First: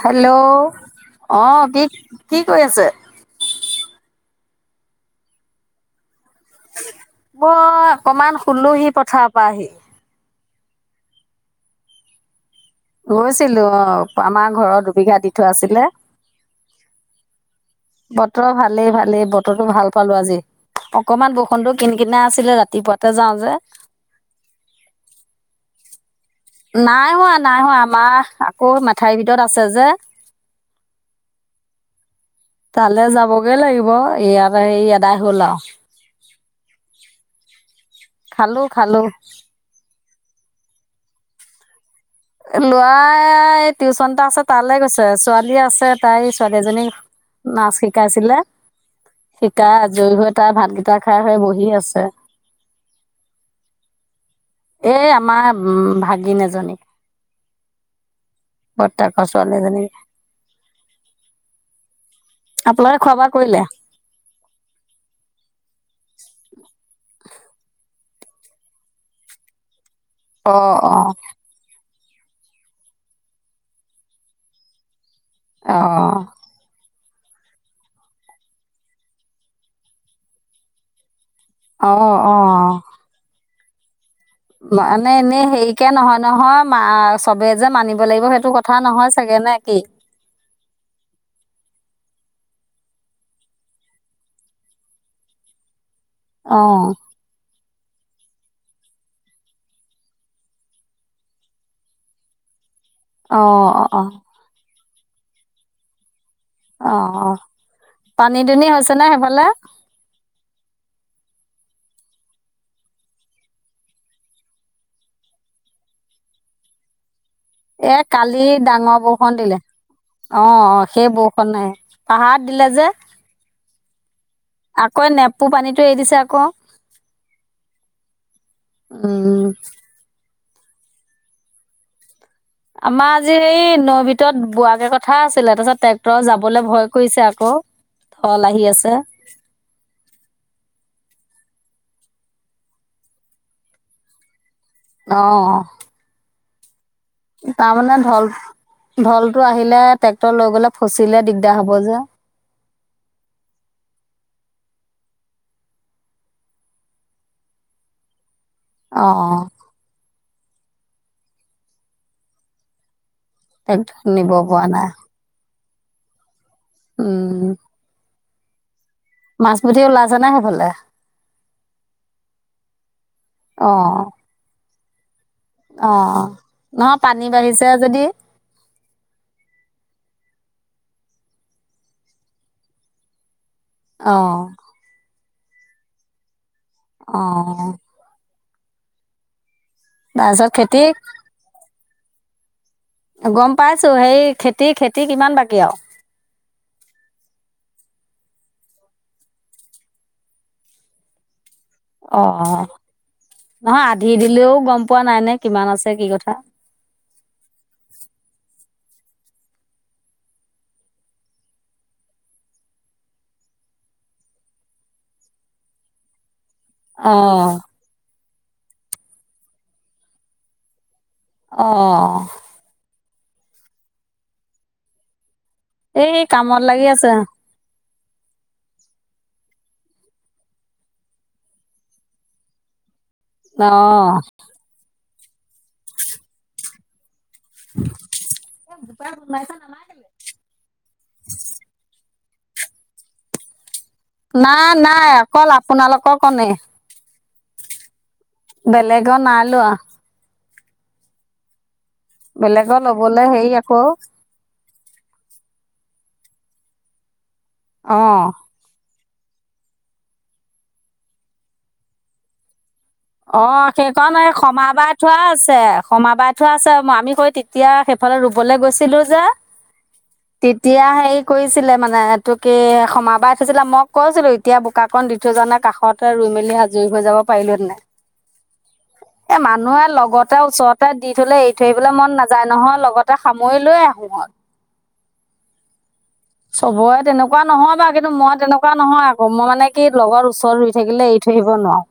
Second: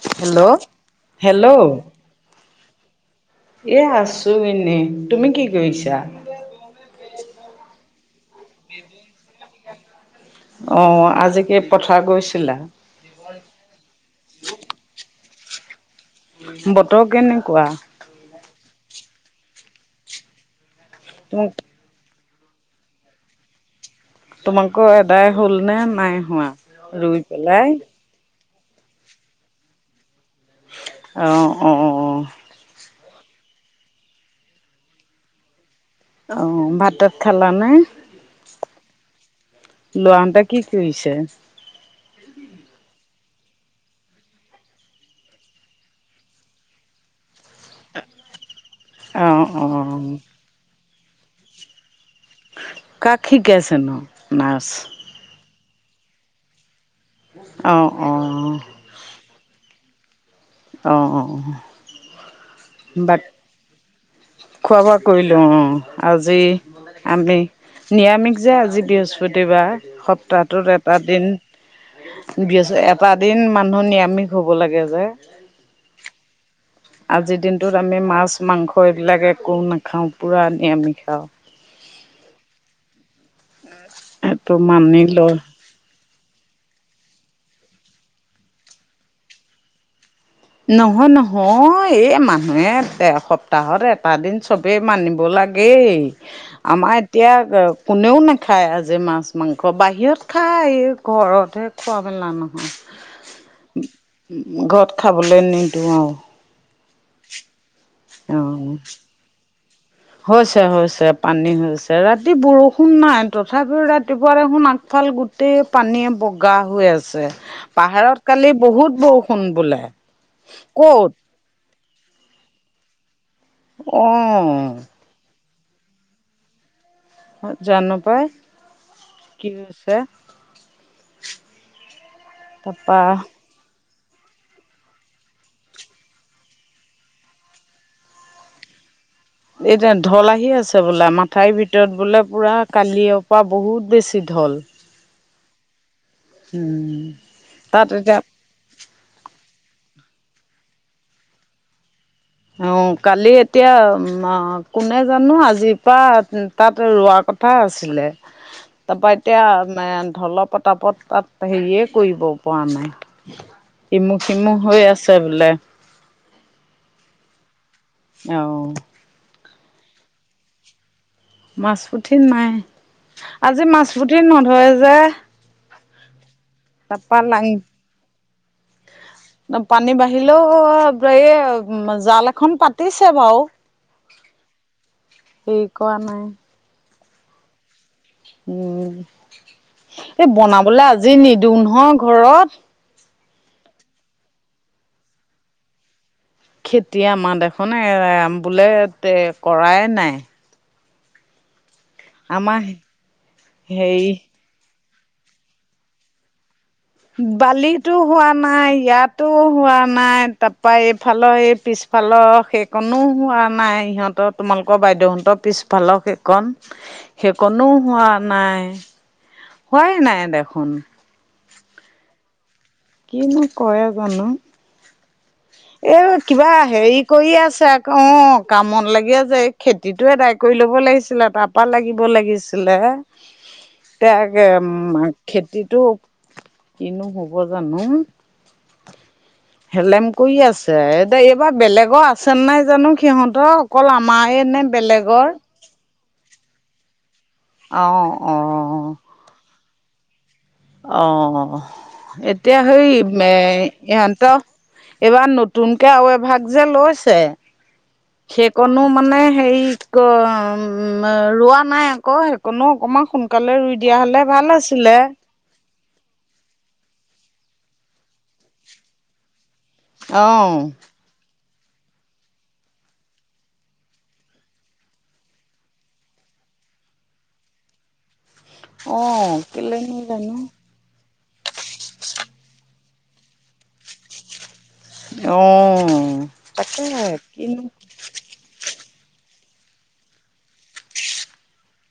Hello hello hello অঁ কি - কি কৈ আছে। এ আছো এনে তুমি কি কৰিছা? মই অকমান শুলোহি পথাৰৰ পা আহি। অঁ আজি কি পথাৰ গৈছিলা? গৈছিলো অঁ আমাৰ ঘৰৰ দুবিঘা দি থোৱা আছিলে। বতৰ কেনেকুৱা? বতৰ ভালেই-ভালেই বতৰটো ভাল পালো আজি অকমান তোমাক বৰষণটো কিন কিনাই আছিলে ৰাতিপুৱাতে যাওঁ যে। তোমালোকৰ এদাই হ'লনে নাই হোৱা? ৰুই নাইোহৱা - পেলাই নাইহোৱা আমা আকৌ মেথাইৰ ভিতৰত আছে যে। অঁ-অঁ। তালে যাবগেই লাগিব এইয়াত এই এদাই হ'ল আও। অঁ ভাত তাত খালানে? খালো-খালো। লৌৱনটোৱে কি কৰিছে? এই লৱাই এই টিউচন এটা আছে তালৈ গৈছে ছোৱালী আছে তাই ছোৱালী এজনীক- নাচ শিকাইছিলে, অ অ শিকাই আজয়ি হৈ তাই ভাতকেইটা খাই হেই বহি আছে। কাক শিকাইছে নো নাছ? এই আমাৰ ভাগিন এজনীক। অঁ অঁ। বট্টাক ছোৱালী এজনী। অ অ আপোনাকে খোৱা বাক বোৱা কৰিলে। খোৱা বোৱা কৰিলোঁ অঁ আজি- আমি নিৰামিষ যে আজি বৃহস্পতিবাৰ সপ্তাহটোত অ', এটা অ', দিন- বিয়চ এটা দিন মানুহ নিৰামিষ হব লাগে যে। অঁ। আজিৰ দিনটোত আমি মাছ মাংস এইগিলাক একো নাখাওঁ পূৰা নিয়ামিষ খাওঁ। অঁ অঁ অ। সেটো মানি লয়। কে নহয় নহয় মা চবে যে মানিব লাগিব সেইটো কথা নহয় চাগে নে কি। নহয় নহয় এই মানুহে তে সপ্তাহত এটা দিন চব- বে মানিব লাগেই, অ', আমাইত- তিয়া এ কোনেও নাখায় আজি মাছ মাংস বাহিৰত খায়, ঘৰতহে- খোৱাবেনা নহয়। অঁ অঁ। ঘৰত খাবলে নিদো আও। অঁ অঁ পানী আৰু দুনি অ হৈছে নে সেইফালে। হৈছে হৈছে পানী হৈছে, ৰাতি বৰষুণ নাই তথাপিও ৰাতিপুৱা দেখোন আগফাল গোট- গোটেই পানীয়ে বগা হৈ আছে। এ পাহাৰত কালি বহুত ডাঙৰ ব‌ৰষণ বৰষুণ দিলে, বোলে অঁ অঁ ক'ত সেই ব- নাই, পাহাৰ দিলে যে। অঁ আকৌ নেপপু পানীটো এৰি দিছে আকৌ। জানো পাই, উম, কিনোচ- ছে- আমা আজি- এই নৈ ভিতৰত বোৱাগে কথা আছিলে তাছত ট্ৰেক্টৰ যাবলে ভয় কৰিছে আক। কল আহি আছে। এই যে ঢল আহি আছে বোলো মাথাইৰ ভিতৰত বোলে পুৰা কালিৰ পৰা বহুত বেছি ঢল। অঁ উম তাত তাৰমানে এতিয়া ঢল ঢলটো আহিলে ট্ৰেক্টৰ লৈ গলে ফচিলে দিগদাৰ হব যে। অ কালি এতিয়া কোনে জানো আজিৰ পা- তাত ৰোৱা কথা আছিলে। অ তাপা এতিয়া ঢল পতাপত তাত হেৰিয়ে কৰিব পৰা নাই। ট্ৰেক্টৰ ইমু নিব খিমু পৰা হৈ নাই আছে বোলে। উম অঁ মাছ পুঠি ওলাইছে নে সেইফালে- মাছ পুঠি নাই আজি মাছ পুঠি নধৰে যে। অঁ তাপা লাং- পানী বাঢ়িলেও এই জাল এখন পাতিছে বাও। অঁ। হেৰি কৰা নাই৷ অ উম এই তাৰপিছত খেতি বনাবলে আজি নিদিওঁ নহয় ঘৰত৷ গম পাইছো হেই খেত- খেতি কিমান বাকী আৰু? খেতি আমাৰ দেখোন বোলে কৰাই নাই৷ অ আমাৰ নহয় হেৰি আধি দিলেও গম পোৱা নাই নে কিমান আছে কি কথা৷ বালিটো হোৱা নাই ইয়াতো হোৱা নাই তাপা এইফালৰ এই পিছ ফালৰ সেইকণো হোৱা নাই সিহঁতৰ তোমালোকৰ বাইদেউহঁতৰ পিছফালৰ সেই কণ অ', সেইকণো হোৱা নাই হোৱাই নাই দেখোন৷ অঁ কিনো কৰে জানো! এই কিবা কামত লাগি হেৰি আছে কৰি আছে অ কামত লাগি আছে এই খেতিটো আদায় কৰি ল'ব লাগিছিলে তাপা লাগিব লাগিছিলে৷ অ তাকে মা খেতিটো কিনো হব৷ হব জানো হেলেম কৰি আছে এ এইবাৰ বেলেগৰ আছে নাই জানো সিহঁতৰ৷ অকল আমাৰ নে নাই নাই বেলেগৰ৷ অকল আপোনালোকৰ কনে৷ অ-অ বেলেগৰ নাই লোৱা৷ অ এতিয়া বেলেগৰ সেই ল'বলৈ হেৰি আকৌ ইহঁতৰ এইবাৰ নতুনকে আৰু এভাগ যে লৈছে অ সেইকণো মানে হেৰি ৰোৱা নাই আকৌ সেইকণো অকণমান অ' সেইখন এই ক্ষা বাৰ থোৱা আছে৷ খমাবাই থোৱা আছে আমি কৈ তেতিয়া সেইফালে ৰুবলৈ গৈছিলো যে অ তেতিয়া এই কৰিছিলে মানে এইটো কি সমাবাই থৈছিলে মই কৈছিলো এতিয়া বোকাকণ দি থৈ যোৱা নাই কাষত ত ৰুই মেলি আজৰি হৈ যাব পাৰিলো তেনে৷ অ এ মানুহে কেলেনো লগতে জানো ওচৰত তাত দি থলে এৰি থৈ আহিবলৈ মন নাযায় নহয় লগতে সামৰি লৈ আহোঁ মই৷ অ তাকে চবৰে তেনেকুৱা কিনো নহয় বা কিন্তু মই তেনেকুৱা এনেকুৱা নহয় আকৌ মই মানে কি লগৰ ওচৰত ৰুই থাকিলে এৰি থৈ আহিব নোৱাৰো৷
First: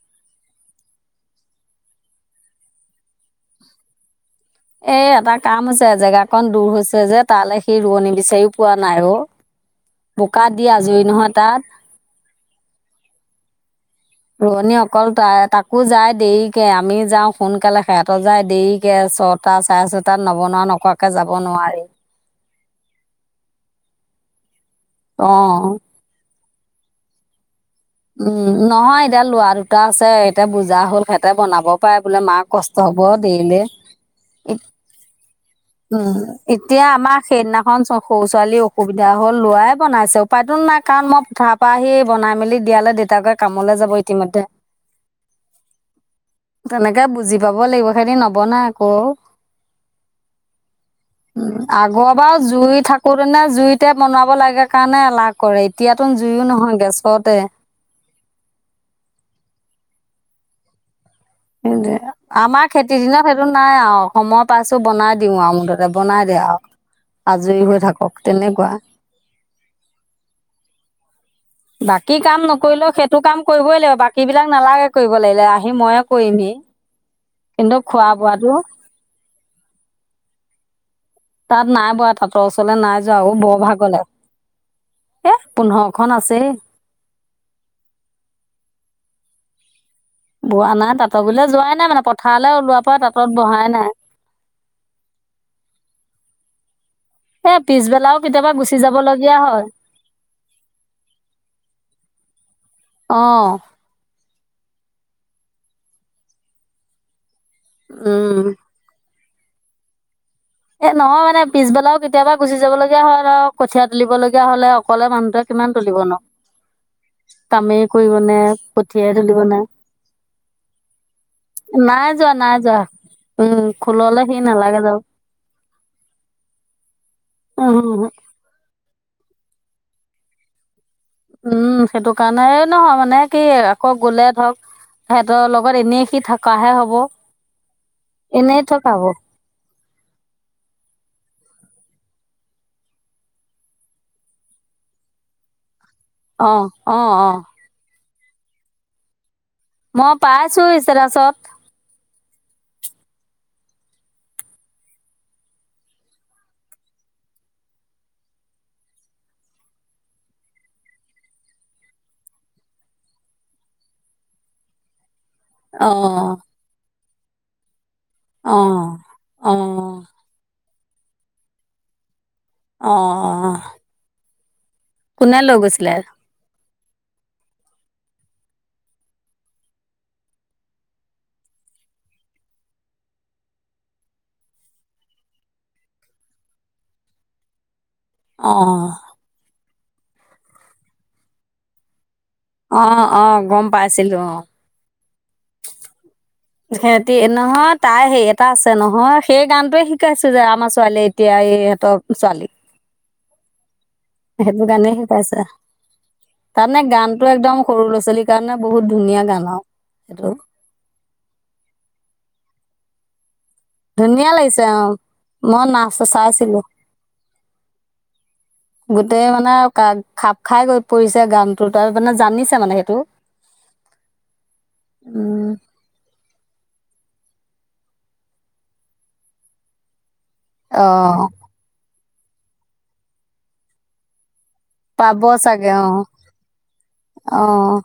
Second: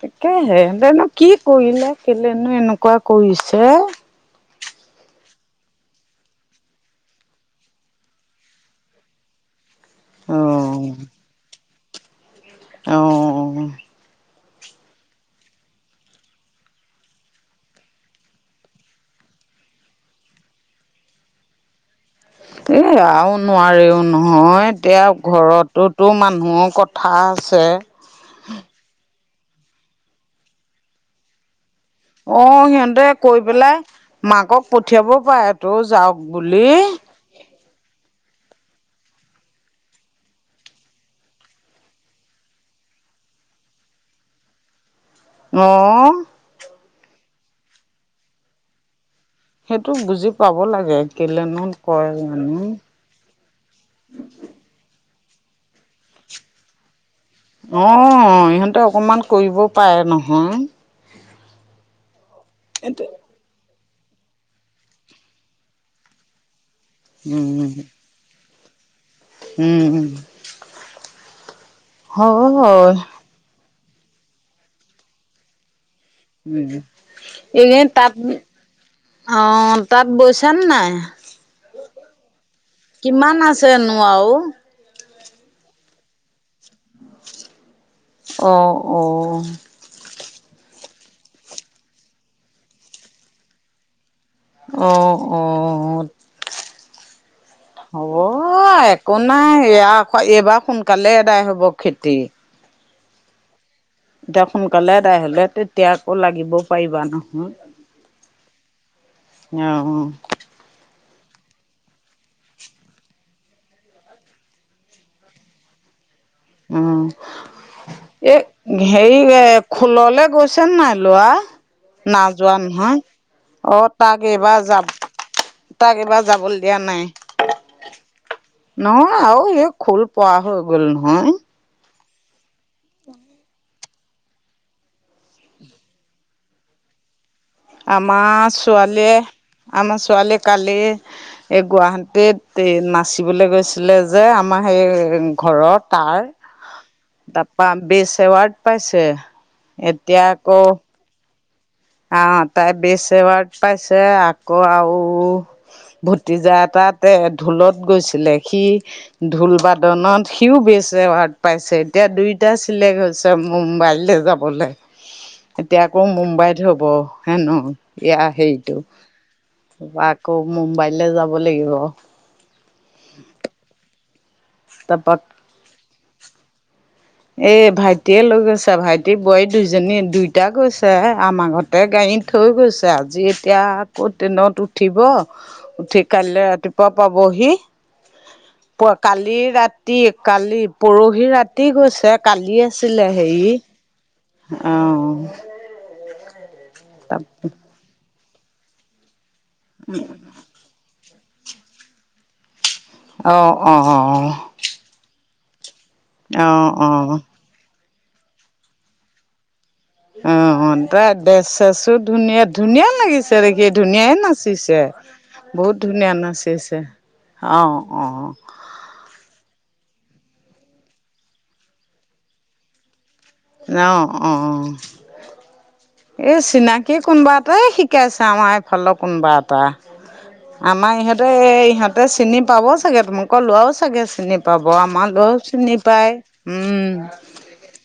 তাকেহে হেহঁতেনো কি কৰিলে, কেলেনো এনেকুৱা কৰিছে। এ, এটা কাম হৈছে জেগাাকন দূৰ হৈছে যে তালৈ সি ৰোৱনী বিচাৰিও পোৱা নাই অ। বোকাত দিয়া অ', আজুৰি নহয় তাত। অঁ। ৰোৱনি অকল তাই তাকো যায় দেৰিকে আমি যাওঁ সোনকালে সিহঁতৰ যায় দেৰিকে চত তাত চাই আছো তাত নবনা নকোৱাকে যাব নোৱাৰি। এ, আৰু নোৱাৰেও নহয় এতিয়া অ ঘৰতো তো মানুহৰ কথা আছে। উম, নহয় এতিয়া লৰা দুটা আছে এতিয়া বুজা হ'ল সিহঁতে বনাব পাই বোলে মাৰ অ', কষ্ট হব সিহঁতে কৈ দেৰিলে। পেলাই মাকক ইত- পঠিয়াব পাৰে তো উম যাওক বুলি। এতিয়া আমাৰ সেইদিনাখন সৰু ছোৱালী অসুবিধা হ'ল লৱাই বনাইছে উপায়তো নাই কাৰণ মই পঠাৰ পৰা আহি বনাই মেলি দিয়ালৈ দেউতাকে কামলৈ যাব ইতিমধ্যে। অঁ। তেনেকে বুজি পাব লাগিব, সেতি নবনাই আকৌ। সেইটো বুজি পাব লাগে উম, কেলেনো কয় আগৰ বাৰু মানো। জুই জুইতে বনাব লাগে কাৰণে এলাহ কৰে, এতিয়াতো জুইও নহয় গেছতে। অঁ, ইহঁতে অকণমান কৰিব পাৰে নহয়। সেই আমাৰ খেতিৰ দিনত, সেইটো নাই আৰু সময় পাইছো বনাই দিও আৰু মুঠতে বনাই দে আৰু আজৰি হৈ থাকক তেনেকুৱা। উম উম। বাকী কাম নকৰিলেও হয়। সেইটো কাম কৰিবই লাগিব, বাকী বিলাক নালাগে কৰিব লাগিলে আহি মই কৰিমহি উম। কিন্তু এইকেইদিন খোৱা তাঁত বোৱাটো। অ' তাত বৈছা নে নাই? তাত নাই বোৱা তাঁতৰ ওচৰলৈ নাই যোৱা আৰু কিমান বৰ ভাগৰ আছেনো লাগে। আৰু? এ, পোন্ধৰ খন আছেই। অ অ, বোৱা নাই তাঁত গিললে যোৱাই নাই, মানে পথাৰলৈ ওলোৱাৰ পৰা তাঁত বহাই নাই। অ অ, হে পিছবেলাও কেতিয়াবা। গুচি অ' একো যাবলগীয়া নাই হয় এইবাৰ সোনকালেই এদায় হ'ব খেতি। অ এতিয়া সোনকালে এদাই হলে তেতিয়া আকৌ লাগিবও পাৰিবা নহয়। উম, অঁ অঁ। এ, নহয় মানে পিছবেলাও কেতিয়াবা গুচি যাবলগীয়া হ'ল আৰু কঠীয়াা তুলিবলগীয়া হলে অকলে মানুহটোৱে, কিমান তুলিব নো। উম, এ কঠিয়াই হেৰি তুলিব এ নে খোললে গৈছে নে নাই লৰা। নাই যোৱা নাযোৱা নাই যোৱা নহয়, উম অ খোললে তাক সি এইবাৰ নালাগে যাম যাব তাক এইবাৰ যাবলৈ দিয়া নাই। অ হ হা, নহয় আৰু স খোল পোৱা হৈ গ'ল নহয়। উম, সেইটো কাৰণে নহয় মানে কি। আক গ'লে ধৰক সিহঁতৰ লগত এনেই সি থকাহে হব। আমাৰ এনেই থকা হ'ব ছোৱালীয়ে, আমাৰ ছোৱালীয়ে কালি। এই গুৱাহাটীত এই নাচিবলৈ গৈছিলে যে আমাৰ সেই ঘৰত। তাৰ অ অ অ তাৰপা বেচ এৱাৰ্ড পাইছে। মই এতিয়া আকৌ পাইছো ইচতাচত। আহ, তাই বেছ এৱ্ড পাইছে আকৌ আৰু ভতিজা এটাতে ঢোলত গৈছিলে সি, ঢোল বাদনত সিও বেছ এৱাৰ্ড পাইছে এতিয়া দুইটা চিলেক্ট হৈছে। মুম্বাইলৈ যাবলে এতিয়া অ আকৌ মুম্বাইত হব হেনো। এয়া অ হেৰিতটো অ তাপা আকৌ মুম্বাইলৈ যাব লাগিব। অ অ, তাপা কোনে লৈগৈছিলে। এ ভাইটিয়ে লৈ গৈছে ভাইটি বোৱাৰী দুইজনী দুইটা গৈছে আমাৰ ঘৰত, তাতে গাড়ীত থৈ গৈছে আজি এতিয়া আকৌ ট্ৰেইনত উঠিব। উঠি কাইলৈ ৰাতিপুৱা পাবহি। অ প কালি ৰাতি কালি পৰহি ৰাতি গৈছে কালি। অ অ গম পাইছিলো অ, অ সিহতি নহয় তাই হে এটা আছে নহয় সেই গানটোৱে শিকাইছো যে আমাৰ ছোৱালীয়ে। এতিয়া ইহঁতৰ ছোৱালী। অঁ অঁ অঁ সেইটো গানেই শিকাইছে, তাৰমানে অ অ গানতটো একদম- সৰু লৰা ছোৱালীৰ কাৰণে বহুত ধুনীয়া গান আৰু। সেইটো অঁ তই ড্ৰেছ চেচো ধুনীয়া ধুনীয়া লাগিছে। কি ধুনীয়ে ধুনীয়া লাগিছে নাচিছে। অঁ মই বহুত নাচ ধুনীয়া চাইছিলোঁ নাচিছে অঁ অঁ। গোটেই মানে খাপ খাই গৈ পৰিছে, গানটো তাৰ মানে জানিছে মানে সেইটো- অঁ অঁ অঁ উম এই চিনাকি কোনোবা এটাই শিকাইছে, আমাৰ এইফালৰ কোনোবা এটা- আমাৰ অঁ ইহঁতে ইহঁতে চিনি পাব চাগে, তোমোকৌ লোৱাও চাগে চিনি প- পাব আমাৰ পাব লৰাওঁ চাগে চিনি অঁ পায়, উম অঁ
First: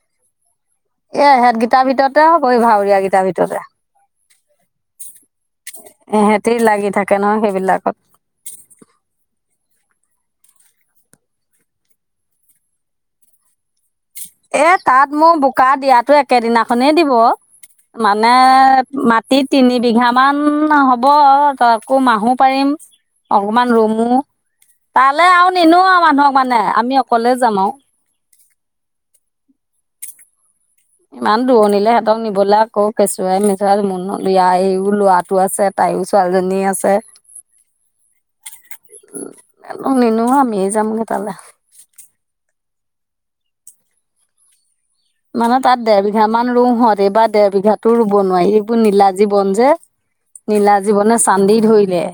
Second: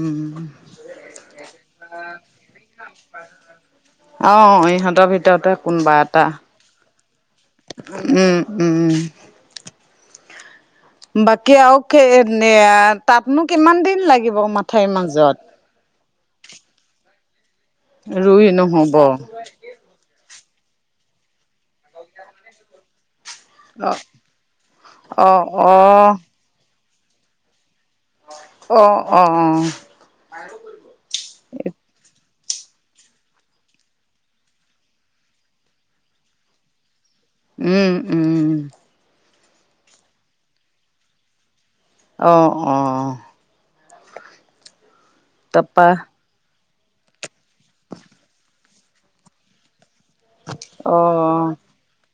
উম। এহঁত গেইটাৰ ভিতৰতে হ কৰি ভাৱউৰিয়া গিইটাৰ ভিতৰতে। অঁ ইহঁতৰ ভিতৰতে কোনবা এটা। এহেঁতি লাগি থাকে নহয়। সেইবিলাকত উম উম উম। বাকী আৰু এ তাতনো কিমান দিন লাগিব এ মাথাাইৰ তাত মোৰ মাজত। বোকা দিয়াতো একেদিনাখনেই দিব, মানে ৰুই নহ'ব। মাটিত- তিনি বিঘা মান হ'ব আকৌ মাহো পাৰিম। অকমান অ ৰুমো, তালৈ আৰু নিনো আৰু অ মানুহক মানে আমি অকলে যাম আও। অঁ অঁ অঁ আৰু কৰিব [unintelligible] ইমান দূৰণিলে সিহঁতক নিবলৈ আকৌ কেঁচুৱাই মেচুযৱাই এইও লৰাটো আছে। তাইয়ো ছোৱালীজনী আছে। উম উম। নিনো আমি যামগে তালে। অঁ অঁ। মানে তাত তাৰপা ডেৰ বিঘা মান ৰোহঁত এইবাৰ দেৰ বিঘাতো ৰুব নোৱাৰি সেইবোৰ নীলাজীবন যে। অ নীলাজি বনে চান্দি ধৰিলে।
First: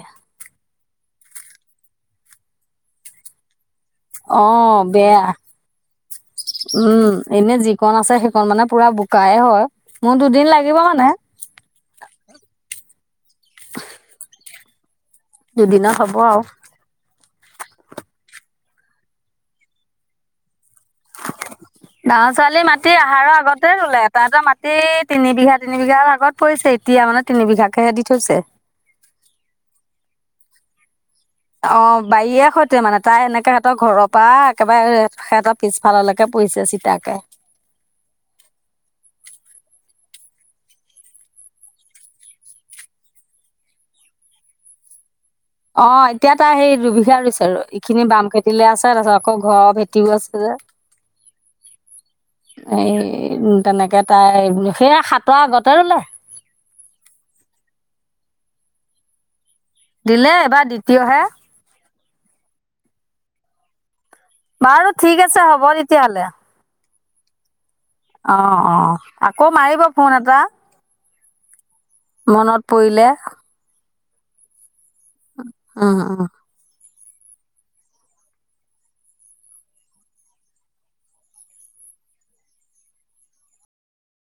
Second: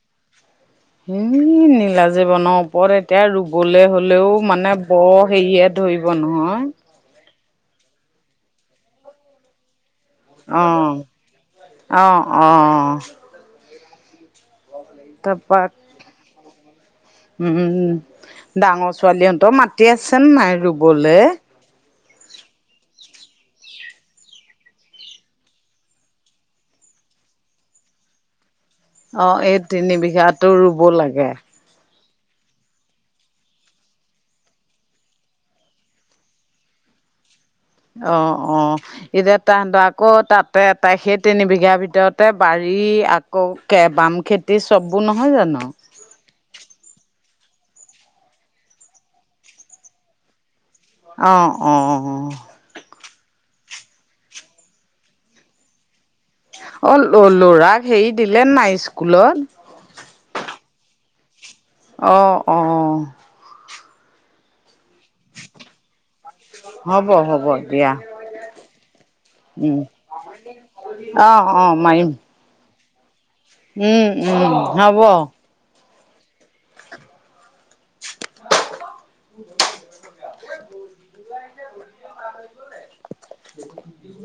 উমও নীলাজি বন ওপৰে- এতিয়া ৰুবলৈ হ'লেও অ মানে বেয়া বৰ হেৰিয়ে ধৰিব নহয়। উম, এনে যিকণ আছে সেইক মানে পুৰা বোকাই হয়। মোৰ দুদিন লাগিব অঁ মানে। অঁ অঁ। তপাক- দুদিনত হ'ব আৰু। উম ডাঙৰ ছোৱালীহঁতৰও মাতি আছে নাই ৰুবলে। গাঁও ছোৱালী মাটি আহাৰৰ আগতে ৰুলে, এটা এটা মাটি তিনি বিঘা তিনি বিঘাৰ আগত- পৰিছে, এতিয়া মানে তিন বিঘাকেহে দি থৈছে। অঁ এই তিনি বিঘাতো ৰুব লাগে। অঁ বাৰীয়ে সৈতে মানে তাই এনেকা সেহতৰ ঘৰৰ পৰা একেবাৰে সেহতৰ- পিছফাললৈকে পৰিছে চিতাকে। অঁ অঁ। এতিয়া তাহাঁতৰ আকৌ তাতে তাই সেই তিন বিঘাৰ ভিতৰতে বাৰী আকৌ বাম খেতি চববোৰ নহয় জানো। অঁ এতিয়া তা সেই দুবিঘা ৰুইছে আৰু এইখিনি বাম খেতিলে আছে তাৰপিছত আকৌ ঘৰৰ ভেটিও আছে যে। অঁ অঁ। এই তেনেকে তাই সেইয়া সাতৰ আগতে ৰুলে। অ ল'ৰাক হেৰি দিলে নাই স্কুলত। দিলে এইবাৰ দ্বিতীয়হে। অ অ। বাৰু ঠিক আছে হ'ব তেতিয়াহ'লে। হ'ব, হ'ব, দিয়া। অ'! অ'! আকৌ, উম, মাৰিব ফোন এটা? অ', অ', মাৰিম মনত পৰিলে। উম! উম! হ'ব। অ' অ'! [unintelligible] [unintelligible]